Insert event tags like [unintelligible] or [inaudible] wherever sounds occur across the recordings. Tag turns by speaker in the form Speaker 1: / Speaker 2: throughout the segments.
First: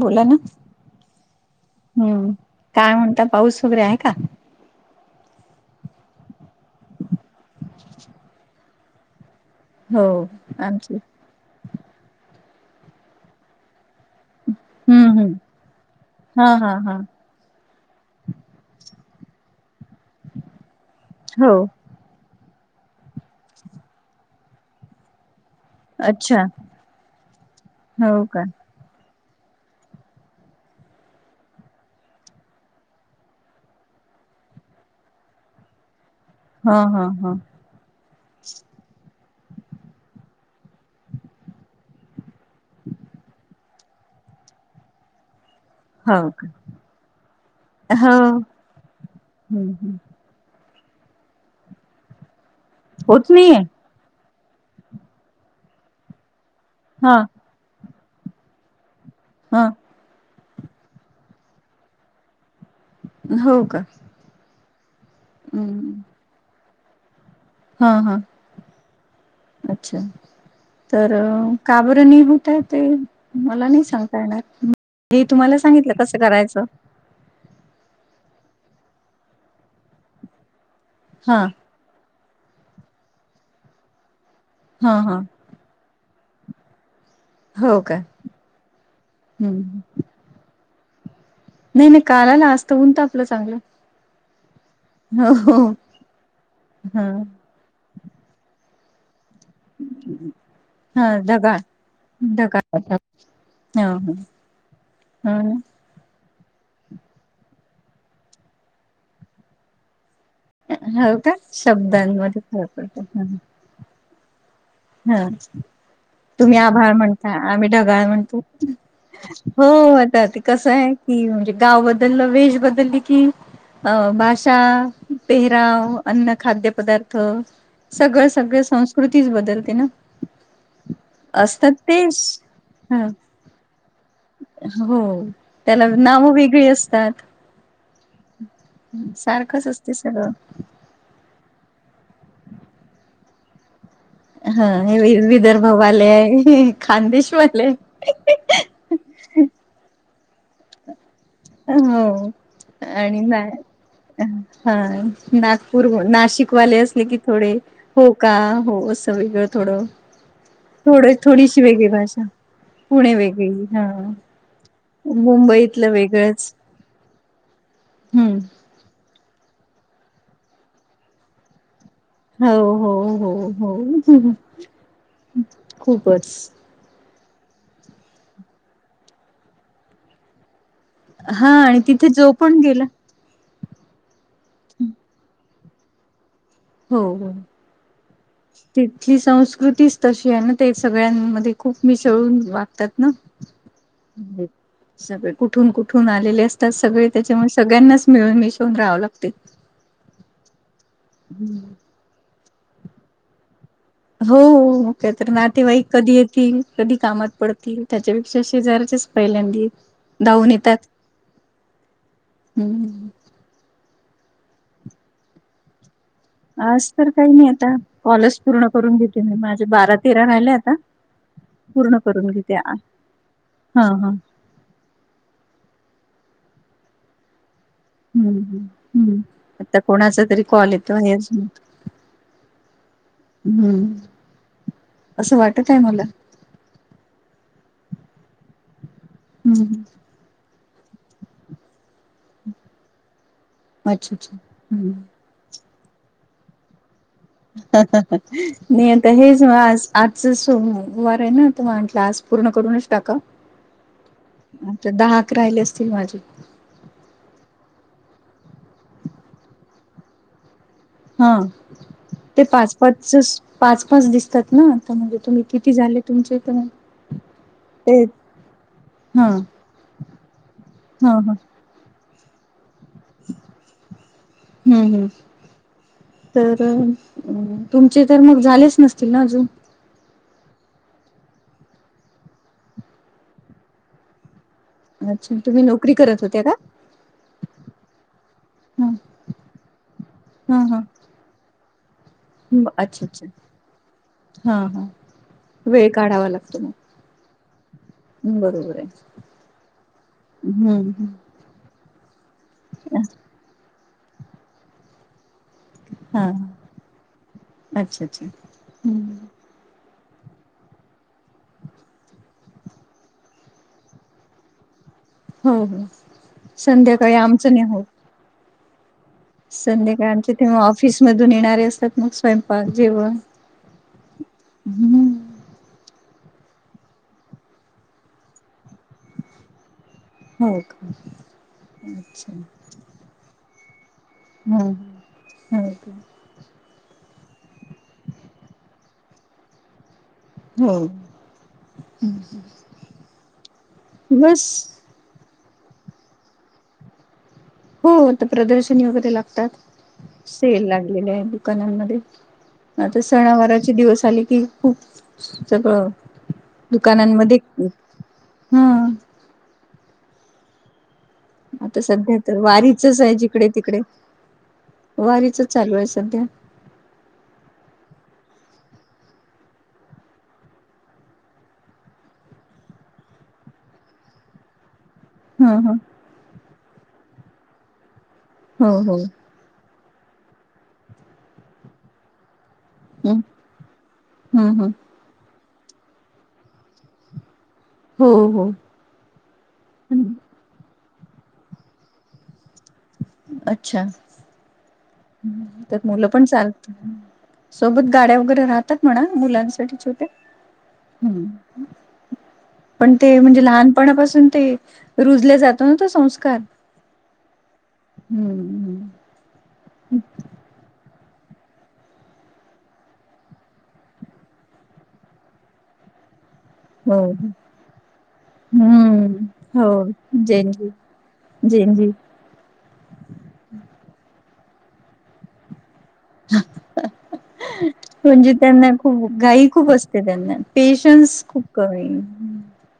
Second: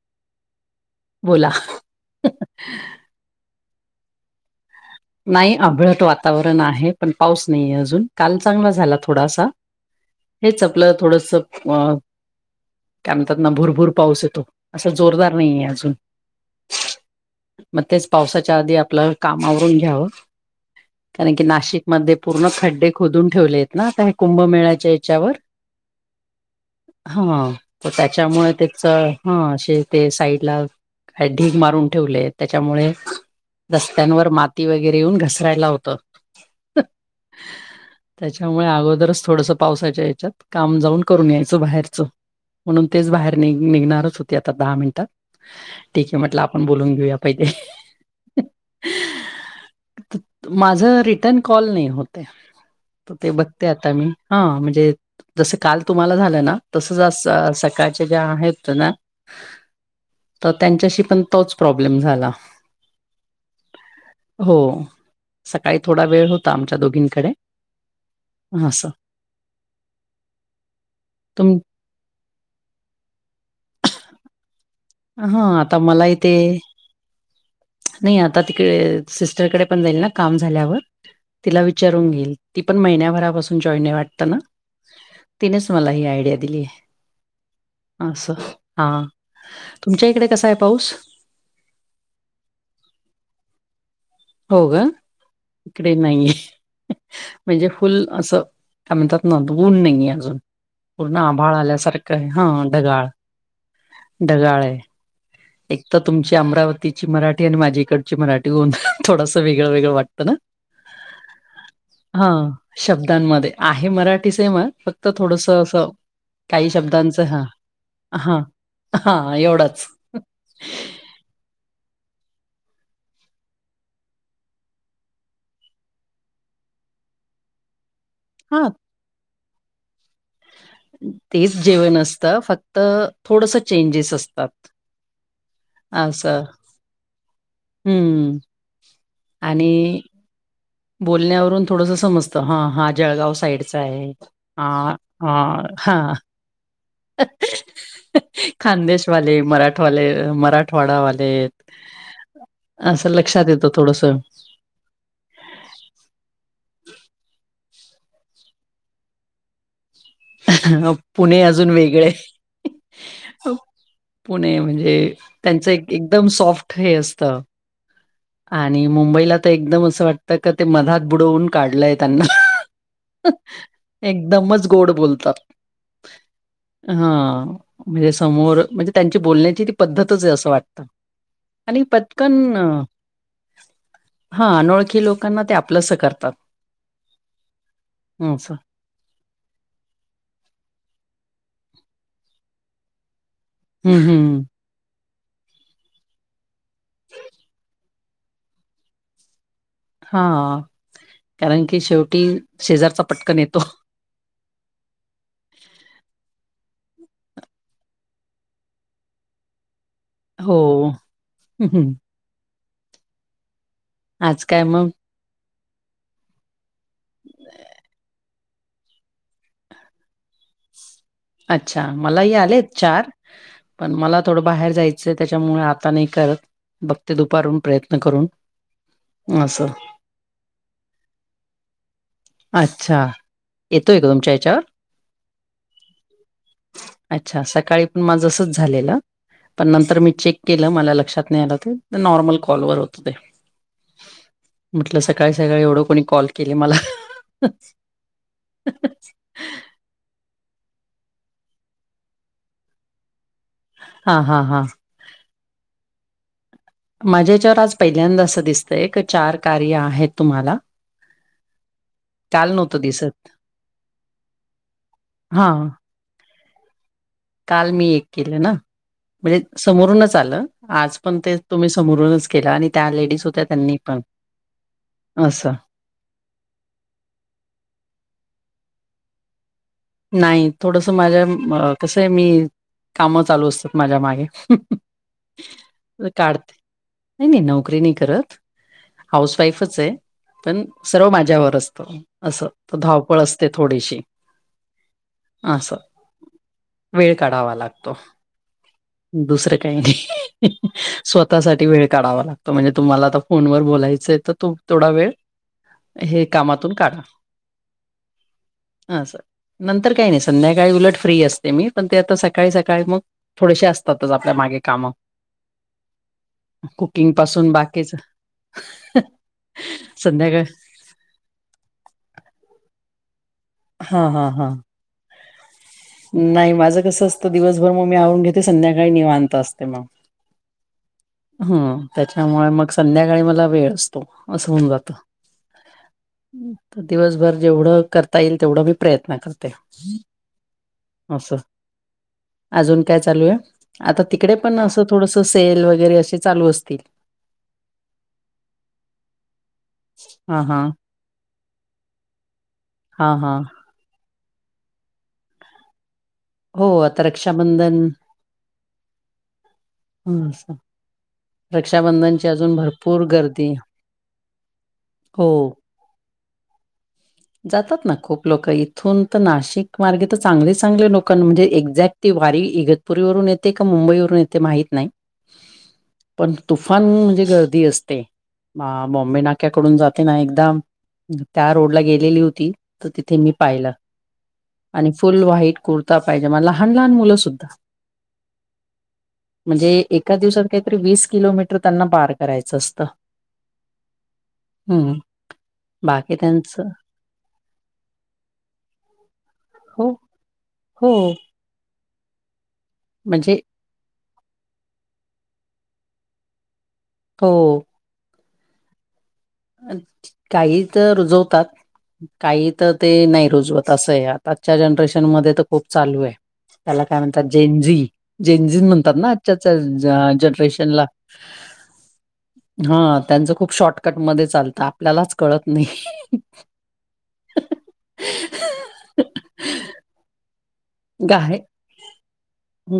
Speaker 1: बोला ना
Speaker 2: बोला
Speaker 1: हम्म काय म्हणता पाऊस वगरे आहे का
Speaker 2: नाही आभळट वातावरण आहे पण पाऊस नाहीये अजून काल चांगला झाला थोडासा
Speaker 1: हो
Speaker 2: हेच आपल्या
Speaker 1: आमचे
Speaker 2: थोडस अ काय म्हणतात ना भुरभूर पाऊस येतो. असं
Speaker 1: हम्म हम्म
Speaker 2: जोरदार नाही आहे अजून.
Speaker 1: हा हा हा
Speaker 2: मग तेच पावसाच्या आधी आपलं कामावरून घ्यावं कारण की
Speaker 1: हो
Speaker 2: नाशिक. मध्ये पूर्ण खड्डे खोदून ठेवले आहेत ना आता हे कुंभमेळ्याच्या याच्यावर.
Speaker 1: अच्छा
Speaker 2: हा प
Speaker 1: हो का
Speaker 2: त्याच्यामुळे ते. हा असे ते साईड ला का ढीग मारून ठेवले त्याच्यामुळे रस्त्यांवर माती वगैरे येऊन घसरायला होतं.
Speaker 1: हा हा हा.
Speaker 2: त्याच्यामुळे अगोदरच थोडस पावसाच्या या्याच्यात काम जाऊन करून यायचं बाहेरचं. म्हणून तेच बाहेर नि निघणारच होते आता दहा मिनिटात. ठीक आहे म्हटलं आपण बोलून घेऊया पाहिजे.
Speaker 1: हा हम् हम्.
Speaker 2: माझ रिटर्न कॉल नाही होत तर
Speaker 1: होत
Speaker 2: ते
Speaker 1: नाहीये
Speaker 2: बघते आता मी हा म्हणजे जसं काल तुम्हाला झालं ना
Speaker 1: हा
Speaker 2: तसंच सकाळच्या ज्या आहेत ना
Speaker 1: हा
Speaker 2: तर त्यांच्याशी पण तोच प्रॉब्लेम झाला.
Speaker 1: हो का.
Speaker 2: हो सकाळी
Speaker 1: हम्म
Speaker 2: थोडा वेळ होता आमच्या दोघींकडे.
Speaker 1: हा हा
Speaker 2: असं
Speaker 1: अच्छा तर
Speaker 2: तुम
Speaker 1: काबरणी होत आहेत. ते मला नाही सांगता येणार हे तुम्हाला
Speaker 2: हां, आता
Speaker 1: सांगितलं
Speaker 2: मलाही
Speaker 1: कसं
Speaker 2: ते
Speaker 1: करायचं.
Speaker 2: नाही आता तिकडे सिस्टरकडे पण जाईल ना काम झाल्यावर
Speaker 1: हा
Speaker 2: तिलाच. रून घईल ती पण महि्याभरापासून जॉईन नाही वाटत ना.
Speaker 1: हा हा.
Speaker 2: तिनेच मला ही आयडिया दिली आहे.
Speaker 1: हो का
Speaker 2: असं हां,
Speaker 1: हम्.
Speaker 2: तुमच्या इकडे कसा आहे पाऊस.
Speaker 1: नाही नाही कालाला असतं होऊन तर आपलं चांगलं.
Speaker 2: हो ग
Speaker 1: हो हो
Speaker 2: इकडे नाहीे
Speaker 1: हा
Speaker 2: म्हणजे फुल असं. काय म्हणतात ना गुण नाहीे अजून
Speaker 1: हा
Speaker 2: पूर्ण आभाळ
Speaker 1: ढगाळ
Speaker 2: आल्यासारखं आहे हा ढगाळ. ढगाळे.
Speaker 1: हम्म.
Speaker 2: एक तर तुमची अमरावतीची मराठी आणि माझ्या इकडची मराठी होन थोडसं वेगळं वेगळं वाटतं ना.
Speaker 1: ह का शब्दांमध्ये
Speaker 2: हां,
Speaker 1: फरडत.
Speaker 2: शब्दांमध्ये आहे मराठी से मग फक्त थोडस असं.
Speaker 1: तुम्ही
Speaker 2: काही
Speaker 1: आभाळ
Speaker 2: शब्दांचं
Speaker 1: म्हणता
Speaker 2: हां,
Speaker 1: आम्ही ढगाळ म्हणतो
Speaker 2: हां, हां, एवढाच.
Speaker 1: हो. ते कसं आहे, की म्हणजे गाव बदललं वेश बदलली की अ -भाषा, पेहराव, अन्न, खाद्य पदार्थ सगळं सगळ
Speaker 2: हां,
Speaker 1: संस्कृतीच बदलते ना.
Speaker 2: तेच
Speaker 1: असतात
Speaker 2: जेवण
Speaker 1: तेच,
Speaker 2: असतं फक्त
Speaker 1: ह
Speaker 2: थोडंसं चेंजेस असतात
Speaker 1: हो. त्याला नावं
Speaker 2: असं.
Speaker 1: वेगळी असतात.
Speaker 2: हं.
Speaker 1: सारखंच असते
Speaker 2: आणि
Speaker 1: सगळं.
Speaker 2: बोलण्यावरून थोडस समजतं, हा हा जळगाव साईडचा आहे.
Speaker 1: हा
Speaker 2: हां,
Speaker 1: हे वि
Speaker 2: हां,
Speaker 1: विदर्भवाले,
Speaker 2: हां.
Speaker 1: खानदेशवाले.
Speaker 2: खानदेशवाले, मराठवाले मराठवाडावाले.
Speaker 1: हो
Speaker 2: असं
Speaker 1: आणि
Speaker 2: लक्षात
Speaker 1: नाही
Speaker 2: येतो थोडस.
Speaker 1: हा नागपूर, नाशिकवाले असले की थोडे हो का हो, असं वेगळं थोडं थोड
Speaker 2: पुणे
Speaker 1: थोडीशी
Speaker 2: अजून
Speaker 1: वेगळी
Speaker 2: वेगळे.
Speaker 1: भाषा पुणे वेगळी हा
Speaker 2: पुणे म्हणजे, त्यांचं
Speaker 1: मुंबईतलं
Speaker 2: एक एकदम
Speaker 1: वेगळंच
Speaker 2: सॉफ्ट हे असतं
Speaker 1: हम्म.
Speaker 2: आणि मुंबईला तर एकदम असं वाटतं का ते मधात बुडवून काढलय त्यांना.
Speaker 1: हो हो हो हो
Speaker 2: एकदमच गोड बोलतात.
Speaker 1: खूपच
Speaker 2: हा म्हणजे समोर, म्हणजे त्यांची बोलण्याची ती पद्धतच आहे असं वाट
Speaker 1: हा
Speaker 2: आणि
Speaker 1: तिथे जो
Speaker 2: पटकन
Speaker 1: पण गेला
Speaker 2: हा, अनोळखी लोकांना ते आपलंस करतात.
Speaker 1: हो हो.
Speaker 2: हं असं.
Speaker 1: तिथली संस्कृतीच तशी आहे ना ते, सगळ्यांमध्ये खूप मिसळून वागतात ना.
Speaker 2: हम्म हम्म.
Speaker 1: सगळे कुठून कुठून आलेले असतात सगळे त्याच्यामुळे सगळ्यांनाच मिळून मिसळून राहावं लागतय.
Speaker 2: हा. कारण की शेवटी शेजारचा पटकन येतो.
Speaker 1: हो का तर नातेवाईक कधी येतील, कधी कामात पडतील. त्याच्यापेक्षा शेजारचेच पहिल्यांदी धावून
Speaker 2: हो.
Speaker 1: येतात.
Speaker 2: हं, हं.
Speaker 1: हम्
Speaker 2: आज काय मग?
Speaker 1: आज तर काय मी आता, कॉलच पूर्ण करून घेते मी. माझे बारा तेरा राहिल्यात.
Speaker 2: अच्छा मलाही आलेत
Speaker 1: हा
Speaker 2: चार,
Speaker 1: हा
Speaker 2: पण
Speaker 1: हम्म
Speaker 2: मला थोड बाहेर जायचंय, त्याच्यामुळे आता नाही करत. बघते दुपारून प्रयत्
Speaker 1: हम्म हम्म, आता कोणाचा तरी कॉल येतो [unintelligible]
Speaker 2: अच्छा
Speaker 1: हम्म
Speaker 2: येतोय का तुमच्या हेच्यावर?
Speaker 1: असं वाटत आहे मला
Speaker 2: अच्छा सकाळी पण माझसच झालेलं. पण
Speaker 1: हम्म
Speaker 2: नंतर मी चेक केलं मला लक्षात नाही आलं ते. नॉर्मल कॉलवर होत ते.
Speaker 1: अच्छा अच्छा हम्म
Speaker 2: म्हटलं सकाळी सकाळी एवढं कोणी कॉल केले मला.
Speaker 1: नई आता हेच आज आजच सोमवार आहे ना, त म्हटलं आज पूर्ण करूनच टाकाव.
Speaker 2: हा हा हा.
Speaker 1: दहाक राहिले असतील माझे.
Speaker 2: माझ्याहेच्यावर आज पहिल्यांदा असं दिसतय, की चार कार्य आहेत तुम्हाला.
Speaker 1: हा ते
Speaker 2: काल
Speaker 1: पाच
Speaker 2: नव्हतं दिसत
Speaker 1: पाचसच पाच पाच दिसतात ना, त्यामध्ये तुम्ही
Speaker 2: हा
Speaker 1: किती झाले तुमच्या इथ नई
Speaker 2: काल मी एक केलं ना,
Speaker 1: हा
Speaker 2: म्हणजे समोरूनच आलं. आज पण
Speaker 1: हा हा
Speaker 2: ते तुम्ही समोरूनच केला आणि त्या लेडीज होत्या त्यांनी पण.
Speaker 1: हम्म हम्
Speaker 2: असं
Speaker 1: तर, तुमचे तर मग झालेच नसतील ना अजून??
Speaker 2: नाही. थोडस माझ्या कसं आहे मी, काम चालू असतात माझ्या मागे.
Speaker 1: अच्छा, तुम्ही नोकरी करत होत्या का?
Speaker 2: काढते नाही नाही नोकरी नाही करत.
Speaker 1: ह
Speaker 2: हाऊस वाईफच आहे
Speaker 1: हा
Speaker 2: पण
Speaker 1: हा
Speaker 2: सर्व माझ्यावर असत. असं तर
Speaker 1: अच्छा
Speaker 2: धावपळ
Speaker 1: अच्छा
Speaker 2: असते थोडीशी.
Speaker 1: हा हा
Speaker 2: असं
Speaker 1: वेळ काढावा लागतो मग.
Speaker 2: वेळ काढावा लागतो
Speaker 1: बरोबर आहे
Speaker 2: दुसरं काही नाही
Speaker 1: हम्म
Speaker 2: स्वतः तासाठी वेळ काढावा लागतो म्हणजे तुम्हाला आता फोन वर बोलायचंय तर थोडा वेळ. हे
Speaker 1: हा
Speaker 2: कामातून काढा,
Speaker 1: अच्छा अच्छा
Speaker 2: अस. नंतर काही नाही संध्याकाळी उलट फ्री असते मी पण ते आता सकाळी-सकाळी मग. थोडेसे असतातच आपल्या मागे कामं.
Speaker 1: हो हो
Speaker 2: [inaudible] कुकिंग
Speaker 1: संध्याकाळी
Speaker 2: पासून
Speaker 1: आमचं
Speaker 2: बाकीच. [unintelligible]
Speaker 1: संध्याकाळचे
Speaker 2: संध्याकाळ
Speaker 1: तेव्हा ऑफिस मधून येणारे असतात मग स्वयंपाक जेवण.
Speaker 2: हा हा हा.
Speaker 1: हम्म.
Speaker 2: नाही माझं कसं असतं दिवसभर मग मी आवरून घेते संध्याकाळी मग निवांत असते मग.
Speaker 1: हो की.
Speaker 2: हम त्याच्यामुळे मग संध्याकाळी मला वेळ असतो असं होऊन जातं.
Speaker 1: हम्म.
Speaker 2: तर दिवसभर जेवढं करता येईल तेवढा मी प्रयत्न करते.
Speaker 1: हो
Speaker 2: अस, अजून काय चालू आहे? आता तिकडे
Speaker 1: बस
Speaker 2: पण अस. थोडस सेल वगैरे असे चालू असतील.
Speaker 1: हो येथे प्रदर्शनी वगैरे लागतात.
Speaker 2: हा हा
Speaker 1: सेल लागलेले आहे दुकानांमध्ये आता
Speaker 2: हा हा.
Speaker 1: सणावार. दिवस आले की खूप सगळं
Speaker 2: हो आता
Speaker 1: दुकानांमध्ये.
Speaker 2: रक्षाबंधन
Speaker 1: हम्म.
Speaker 2: हम्म असं.
Speaker 1: आता सध्या
Speaker 2: रक्षाबंधनची
Speaker 1: तर
Speaker 2: अजून
Speaker 1: वारीचच
Speaker 2: भरपूर
Speaker 1: आहे
Speaker 2: गर्दी
Speaker 1: जिकडे-तिकडे.
Speaker 2: हो.
Speaker 1: वारीचच चालू आहे सध्या.
Speaker 2: जातात ना खूप लोक इथून तर नाशिक मार्गे तर चांगले चांगले लोक म्हणजे एक्झॅक्ट. ती वारी इगतपुरीवरून येते का मुंबईवरून येते माहीित नाही.
Speaker 1: हा हा.
Speaker 2: पण तुफान म्हणजे गर्दी असते
Speaker 1: हो
Speaker 2: हा
Speaker 1: हो
Speaker 2: बॉम्बे ना. तिकडून जाते ना एकदाम त्या रोडला गेलेली होती. तर
Speaker 1: ह
Speaker 2: तिथे मी पाहिलं,
Speaker 1: ह
Speaker 2: आणि फुल व्हाईट कुर्ता पाहिजे मग लहान-लहान मुलं सुुद्धा.
Speaker 1: हो हो
Speaker 2: [inaudible] म्हणजे एका दिवसा काहीतरी वीस किलोमीटर त्यांना पार करायचं असतं.
Speaker 1: अच्छा!
Speaker 2: हम्म.
Speaker 1: मुलं पण चालत सोबत गाड्या वगैरे राहतात म्हणा मुलांच.
Speaker 2: हो
Speaker 1: छोटे
Speaker 2: हो
Speaker 1: हम्म. पण ते म्हणजे लहानपणापासून ते रुजले जातो ना ते संस्कार.
Speaker 2: हो.
Speaker 1: हम्म हम्म.
Speaker 2: अच्छा, काही तर रुजवतात. काही तर ते नाही रुजवत असं आहे आताच्या जनरेशन मध्ये तर खूप चालू आहे. त्याला
Speaker 1: हो
Speaker 2: काय म्हणतात जेंझी, जेंझी म्हणतात ना
Speaker 1: हम्म
Speaker 2: आजच्याच्या जनरेशनला.
Speaker 1: जेंझी.
Speaker 2: हा त्यांचं खूप शॉर्टकट मध्ये चालतं आपल्यालाच कळत नाही.
Speaker 1: म्हणजे त्यांना खूप घाई खूप असते त्यांना. पेशन्स
Speaker 2: गाय
Speaker 1: खूप कमी.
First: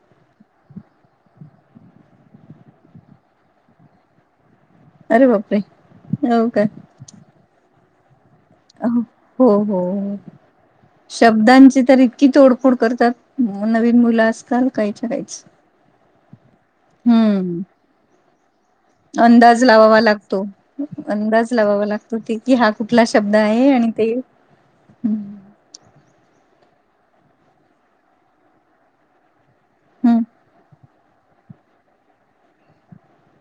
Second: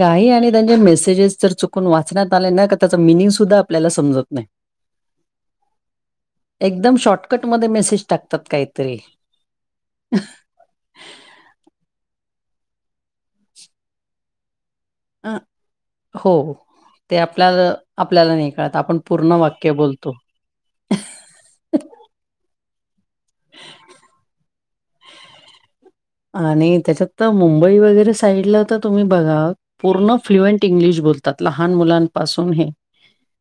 Speaker 2: गाई आणि त्यांचे मेसेजेस जर चुकून वाचण्यात आले ना त्याच मिनिंग सुद्धा आपल्याला समजत नाही.
Speaker 1: अरे बापरे हो
Speaker 2: [inaudible]
Speaker 1: का
Speaker 2: एकदम शॉर्टकट मध्ये मेसेज टाकत
Speaker 1: अ हो हो हो. शब्दांची तर इतकी तोडफोड करतात नवीन मुलं आजकाल काहीच्या
Speaker 2: अ
Speaker 1: काहीच
Speaker 2: हो ते
Speaker 1: हम्म
Speaker 2: आपल्याला आपल्याला नाही कळत आपण पूर्ण
Speaker 1: अंदाज
Speaker 2: वाक्य
Speaker 1: लावावा
Speaker 2: बोलतो.
Speaker 1: लागतो. अंदाज लावावा लागतो ते कि हा कुठला शब्द आहे आणि ते
Speaker 2: आणि त्याच्यात तर मुंबई वगैरे साईडला त तुम्ही बघा पूर्ण फ्ल्युएंट इंग्लिश बोल त्यात लहान मुलांपासून हे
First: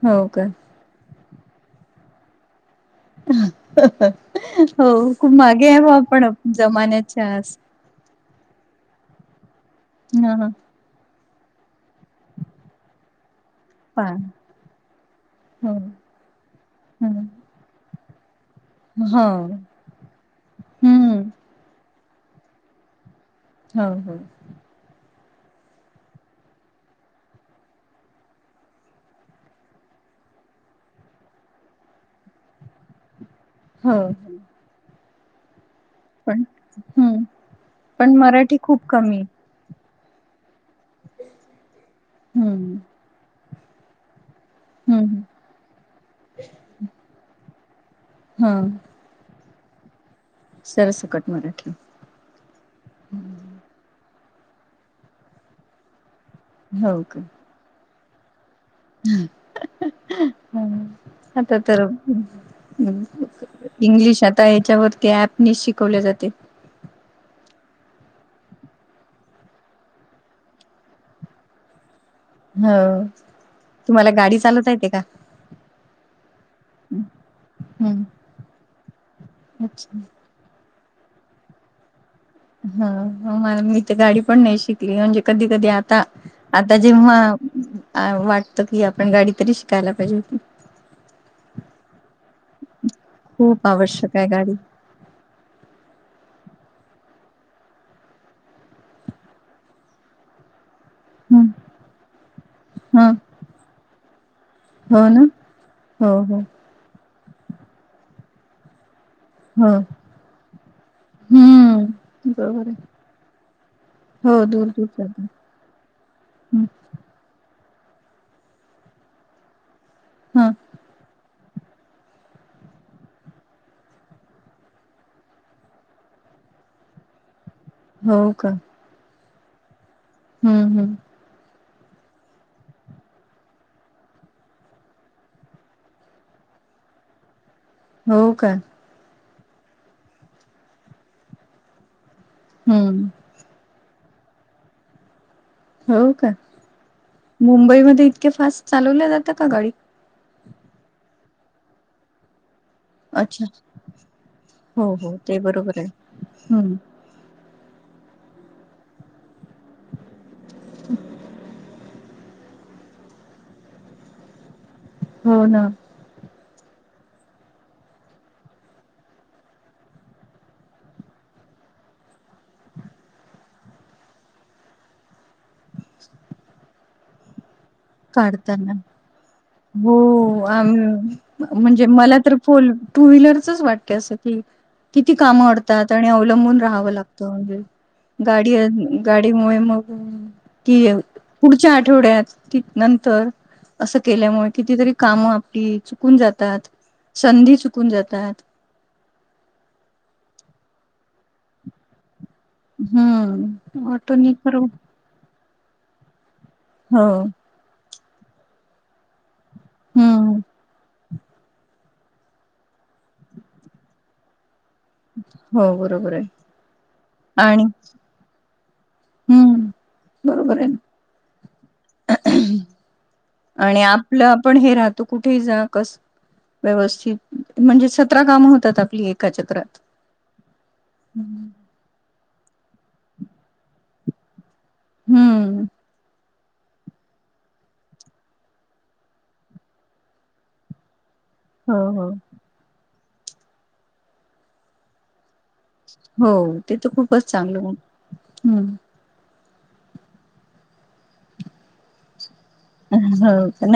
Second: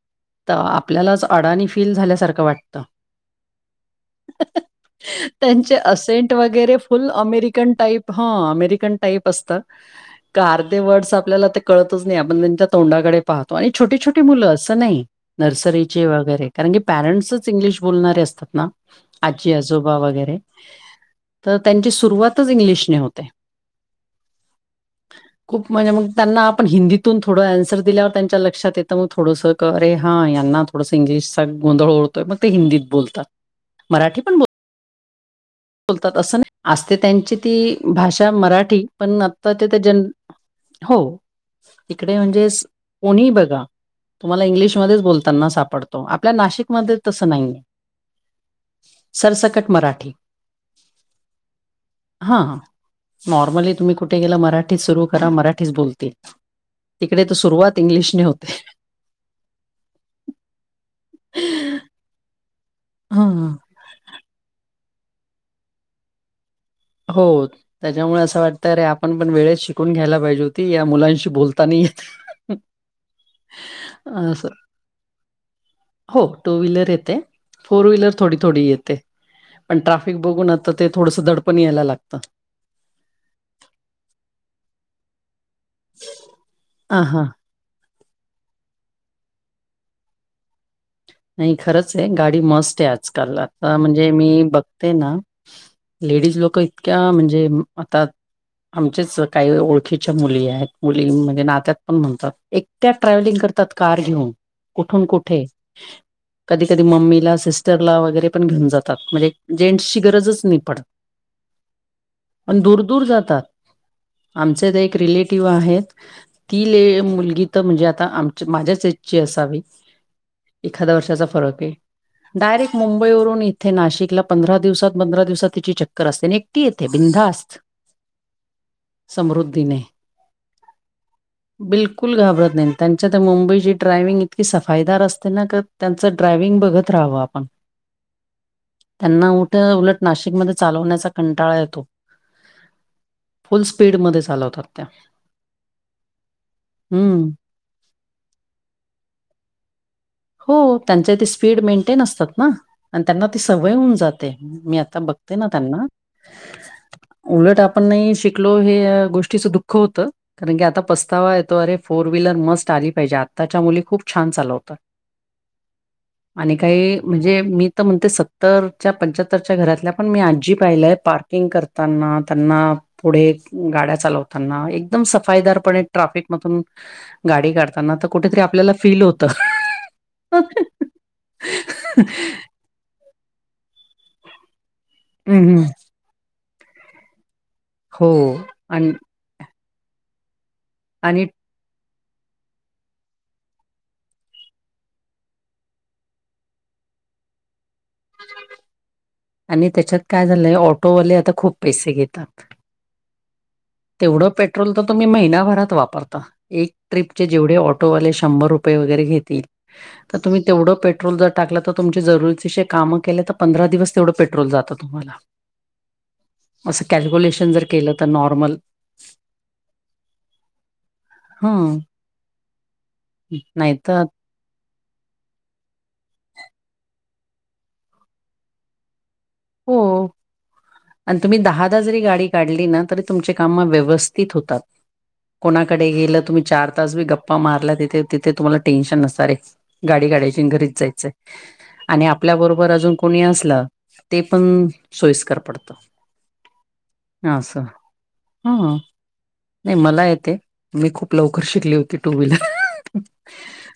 Speaker 1: हो का
Speaker 2: त आप आपल्यालाच अडाणी फील झाल्यासारखं वाटतं.
Speaker 1: हो खूप मागे
Speaker 2: त्यांचे
Speaker 1: आहे बुआ
Speaker 2: असेंट
Speaker 1: आपण
Speaker 2: वगैरे फुल
Speaker 1: जमाण्याच्या असं
Speaker 2: अमेरिकन टाईप हा अमेरिकन टाईप असतात
Speaker 1: ह ह
Speaker 2: गार ते वर्डस आपल्याला ते कळतच नाय आपणच्या तोंडाकडे पाहतो आणि छोटे
Speaker 1: पा
Speaker 2: छोट मुलं अस नाही
Speaker 1: हो
Speaker 2: नर्सरीचे वगैरे कारण की पॅरें
Speaker 1: हं.
Speaker 2: चं इंग्लिश बोलणारे असतात ना
Speaker 1: हो
Speaker 2: आजी आजोबा वगैरे
Speaker 1: हम्म
Speaker 2: तर त्यांची सुरुवातच इंग्लिशने होते.
Speaker 1: हो हो
Speaker 2: खूप म्हणजे मग त्यांना आपण हिंदीतून थोडं अन्सर दिल्यावर त्यांच्या लक्षात येतं मग थोडंसं क अरे हा यांना थोडस इंग्लिश चा गोंधळ ओळतोय म ते हिंदीत बोलतात
Speaker 1: हो
Speaker 2: मराठी पण
Speaker 1: हो.
Speaker 2: बोल बोलतात असं
Speaker 1: पण
Speaker 2: नाही असते
Speaker 1: हम्म
Speaker 2: त्यांची ती
Speaker 1: पण
Speaker 2: भाषा मराठी
Speaker 1: खूप
Speaker 2: पण
Speaker 1: कमी
Speaker 2: ते जन हो इकडे म्हणजे
Speaker 1: हम्म
Speaker 2: कोणी बघा तुम्हाला इंग्लिशमध्येच
Speaker 1: हम्म
Speaker 2: बोलताना सापडतो आपल्या नाशिकमध्ये तसं नाही.
Speaker 1: हा
Speaker 2: सरसकट मराठी
Speaker 1: सरसकट मराठी
Speaker 2: हा नॉर्मली तुम्ही कुठे गेला मराठीच सुरू करा मराठीच बोलतील.
Speaker 1: हो
Speaker 2: तिकडे तर सुरुवात इंग्लिशने होते.
Speaker 1: हं आता तर
Speaker 2: हां.
Speaker 1: इंग्लिश आता याच्यावरती ऍपनी शिकवले जाते.
Speaker 2: हो. त्याच्यामुळे असं वाटतं अरे आपण पण वेळेत शिकून घ्यायला पाहिजे होती या मुलांशी बोलता नाय येत.
Speaker 1: हो तुम्हाला गाडी
Speaker 2: असं.
Speaker 1: चालता येते का?
Speaker 2: हो टू व्हीलर येते फोर
Speaker 1: हम्म
Speaker 2: व्हीलर थोडी थोडी येते पण
Speaker 1: अच्छा
Speaker 2: ट्राफिक बघूनचं त ते थोडंसं दडपण यायला लागतं.
Speaker 1: हा म मी तर गाडी पण नाही शिकली म्हणजे कधी कधी आता आता
Speaker 2: आ
Speaker 1: जेव्हा
Speaker 2: हां.
Speaker 1: आ वाटत की आपण गाडी तरी शिकायला पाहिजे.
Speaker 2: नाही खरंच आहे गाडी मस्ट आहे आजकाल
Speaker 1: खूप
Speaker 2: आता म्हणजे
Speaker 1: आवश्यक आहे
Speaker 2: मी
Speaker 1: गाडी
Speaker 2: बघते ना. लेडीज लोक इतक्या म्हणजे आता. आमचेच काही ओळखीच्या मुली आहेत. मुली
Speaker 1: ह
Speaker 2: म्हणजे नात्यात पण म्हणतात एकट्या
Speaker 1: ह
Speaker 2: ट्रॅव्हलिंग करतात कार घेऊन
Speaker 1: हो
Speaker 2: कुठून
Speaker 1: ना
Speaker 2: कुठे
Speaker 1: हो हो.
Speaker 2: कधी कधी मम्मीला सिस्टरला वगैरे पण घेऊन जातात म्हणजे.
Speaker 1: हो
Speaker 2: जेंट्सची गरजच नाही पडत
Speaker 1: हम्म
Speaker 2: पण
Speaker 1: बरोबर आहे
Speaker 2: दूर दूर जातात.
Speaker 1: हो दूर
Speaker 2: आमचे त
Speaker 1: दूर
Speaker 2: एक
Speaker 1: जात
Speaker 2: रिलेटिव्ह आहेत. ती ले मुलगी तर म्हणजे आता आमच्या माझ्याच एजची असावी.
Speaker 1: हं
Speaker 2: एखाद वर्षाचा फरक आहे. डायरेक्ट मुंबई वरून इथे नाशिकला पंधरा दिवसात पंधरा दिवसात तिची चक्कर असते अनं एकटी येथे बिनधास्त.
Speaker 1: हो का.
Speaker 2: समृद्धीने
Speaker 1: हम्म हम्म
Speaker 2: बिलकुल घाबरत नाही त्यांच्या तर मुंबईची ड्रायविंग इतकी सफाईदार अस त्यां त त्यांचं ड्रायविग बघत राहावं आपण
Speaker 1: हो का
Speaker 2: त्यांना उठं उलट नाशिकमध्ये चालवण्याचा कंटाळा येतो
Speaker 1: हम्म
Speaker 2: फुल स्पीडमध्ये चालवतात त्या.
Speaker 1: हो का
Speaker 2: हम्म.
Speaker 1: मुंबईमध्ये इतके फास्ट चालवल्या जातं का गाडी
Speaker 2: हो त्यांच्या तेे स्पीड मेंटेन असतात ना. आणि त्यांना ती
Speaker 1: अच्छा
Speaker 2: सवय होऊन जाते मी
Speaker 1: हो
Speaker 2: आता
Speaker 1: हो
Speaker 2: बघते
Speaker 1: ते
Speaker 2: ना
Speaker 1: बरोबर
Speaker 2: त्यांना
Speaker 1: आहे हम्म
Speaker 2: उलट आपण नाही शिकलो हे गोष्टीचं दुःख होतं कारण की आता पस्तावा येतो अरे फोन फोर व्हीलर मस्ट आली पाहिजे आताच्या मुली खूप छान चालवत.
Speaker 1: हो ना
Speaker 2: आणि काही म्हणजे मी तर म्हणते सत्तरच्या पंच्याहत्तरच्या घरातल्या पण मी आजी पाहिलंय पार्क करताना त्यांना पुढे गाड्या चालवताना एकदम सफाईदार ट्राफिक मधून गाडी काढताना तर कुठेतरी आपल्याला
Speaker 1: काढताना
Speaker 2: फील होत.
Speaker 1: हो आ म्हणजे मला तर फोल टू व्हीलरचच वाटते असं कि किती कामं
Speaker 2: हम्म, हम्म.
Speaker 1: अडतात आणि अवलंबून राहावं लागतं म्हणजे.
Speaker 2: हो
Speaker 1: गाडी
Speaker 2: आणि
Speaker 1: गाडीमुळे मग कि
Speaker 2: आणि
Speaker 1: पुढच्या आठवड्यात क नंतर असं केल्यामुळे कितीतरी कामं आपली चुकून जातात. संधी चुकून जातात
Speaker 2: आणि त्याच्यात काय झालंय ऑटोवाले आता खूप पैसे घेतात
Speaker 1: हम्म आ तो
Speaker 2: तेवढं
Speaker 1: नाही करू
Speaker 2: पेट्रोल तर तुम्ही महिनाभरात वापरता एक
Speaker 1: हो
Speaker 2: ट्रिपचे जेवढे ऑटोवाले शंभर रुपये वगैरे घेतील तर
Speaker 1: हम्म
Speaker 2: तुम्ही तेवढं पेट्रोल जर टाकलं तर तुमची जरुरीती कामं केलं तर पंधरा दिवस तेवढ पेट्रोल जात
Speaker 1: हो बरोबर आहे
Speaker 2: अस कॅल्कुलेशन जर
Speaker 1: आणि
Speaker 2: केलं तर नॉर्मल
Speaker 1: हम्म बरोबर आहे
Speaker 2: हा नाही
Speaker 1: आणि
Speaker 2: तर
Speaker 1: आपलं आपण हे राहतो कुठे जा कस व्यवस्थित म्हणजे सतरा काम होतात आपली एका चक्रात.
Speaker 2: हो आणि तुम्ही दहा द जरी गाडी काढली ना जर तुमचे काम व्यवस्थित होतात.
Speaker 1: हम्म.
Speaker 2: आताच बी गप्पा मारला तिथे तथे तुम्हाला टेन्शन नसणार रे गाडी गाड्याची घरीच जायचंय
Speaker 1: हो
Speaker 2: आणि
Speaker 1: हो.
Speaker 2: आपल्याबरोबर अजून कोणी असला ते पण सोयस्कर पडत
Speaker 1: हो ते तर खूपच चांगलं हम्
Speaker 2: हं नाही मला येते मी खूप लवकर शिकली होती टू व्हीलर
Speaker 1: ह हो नाही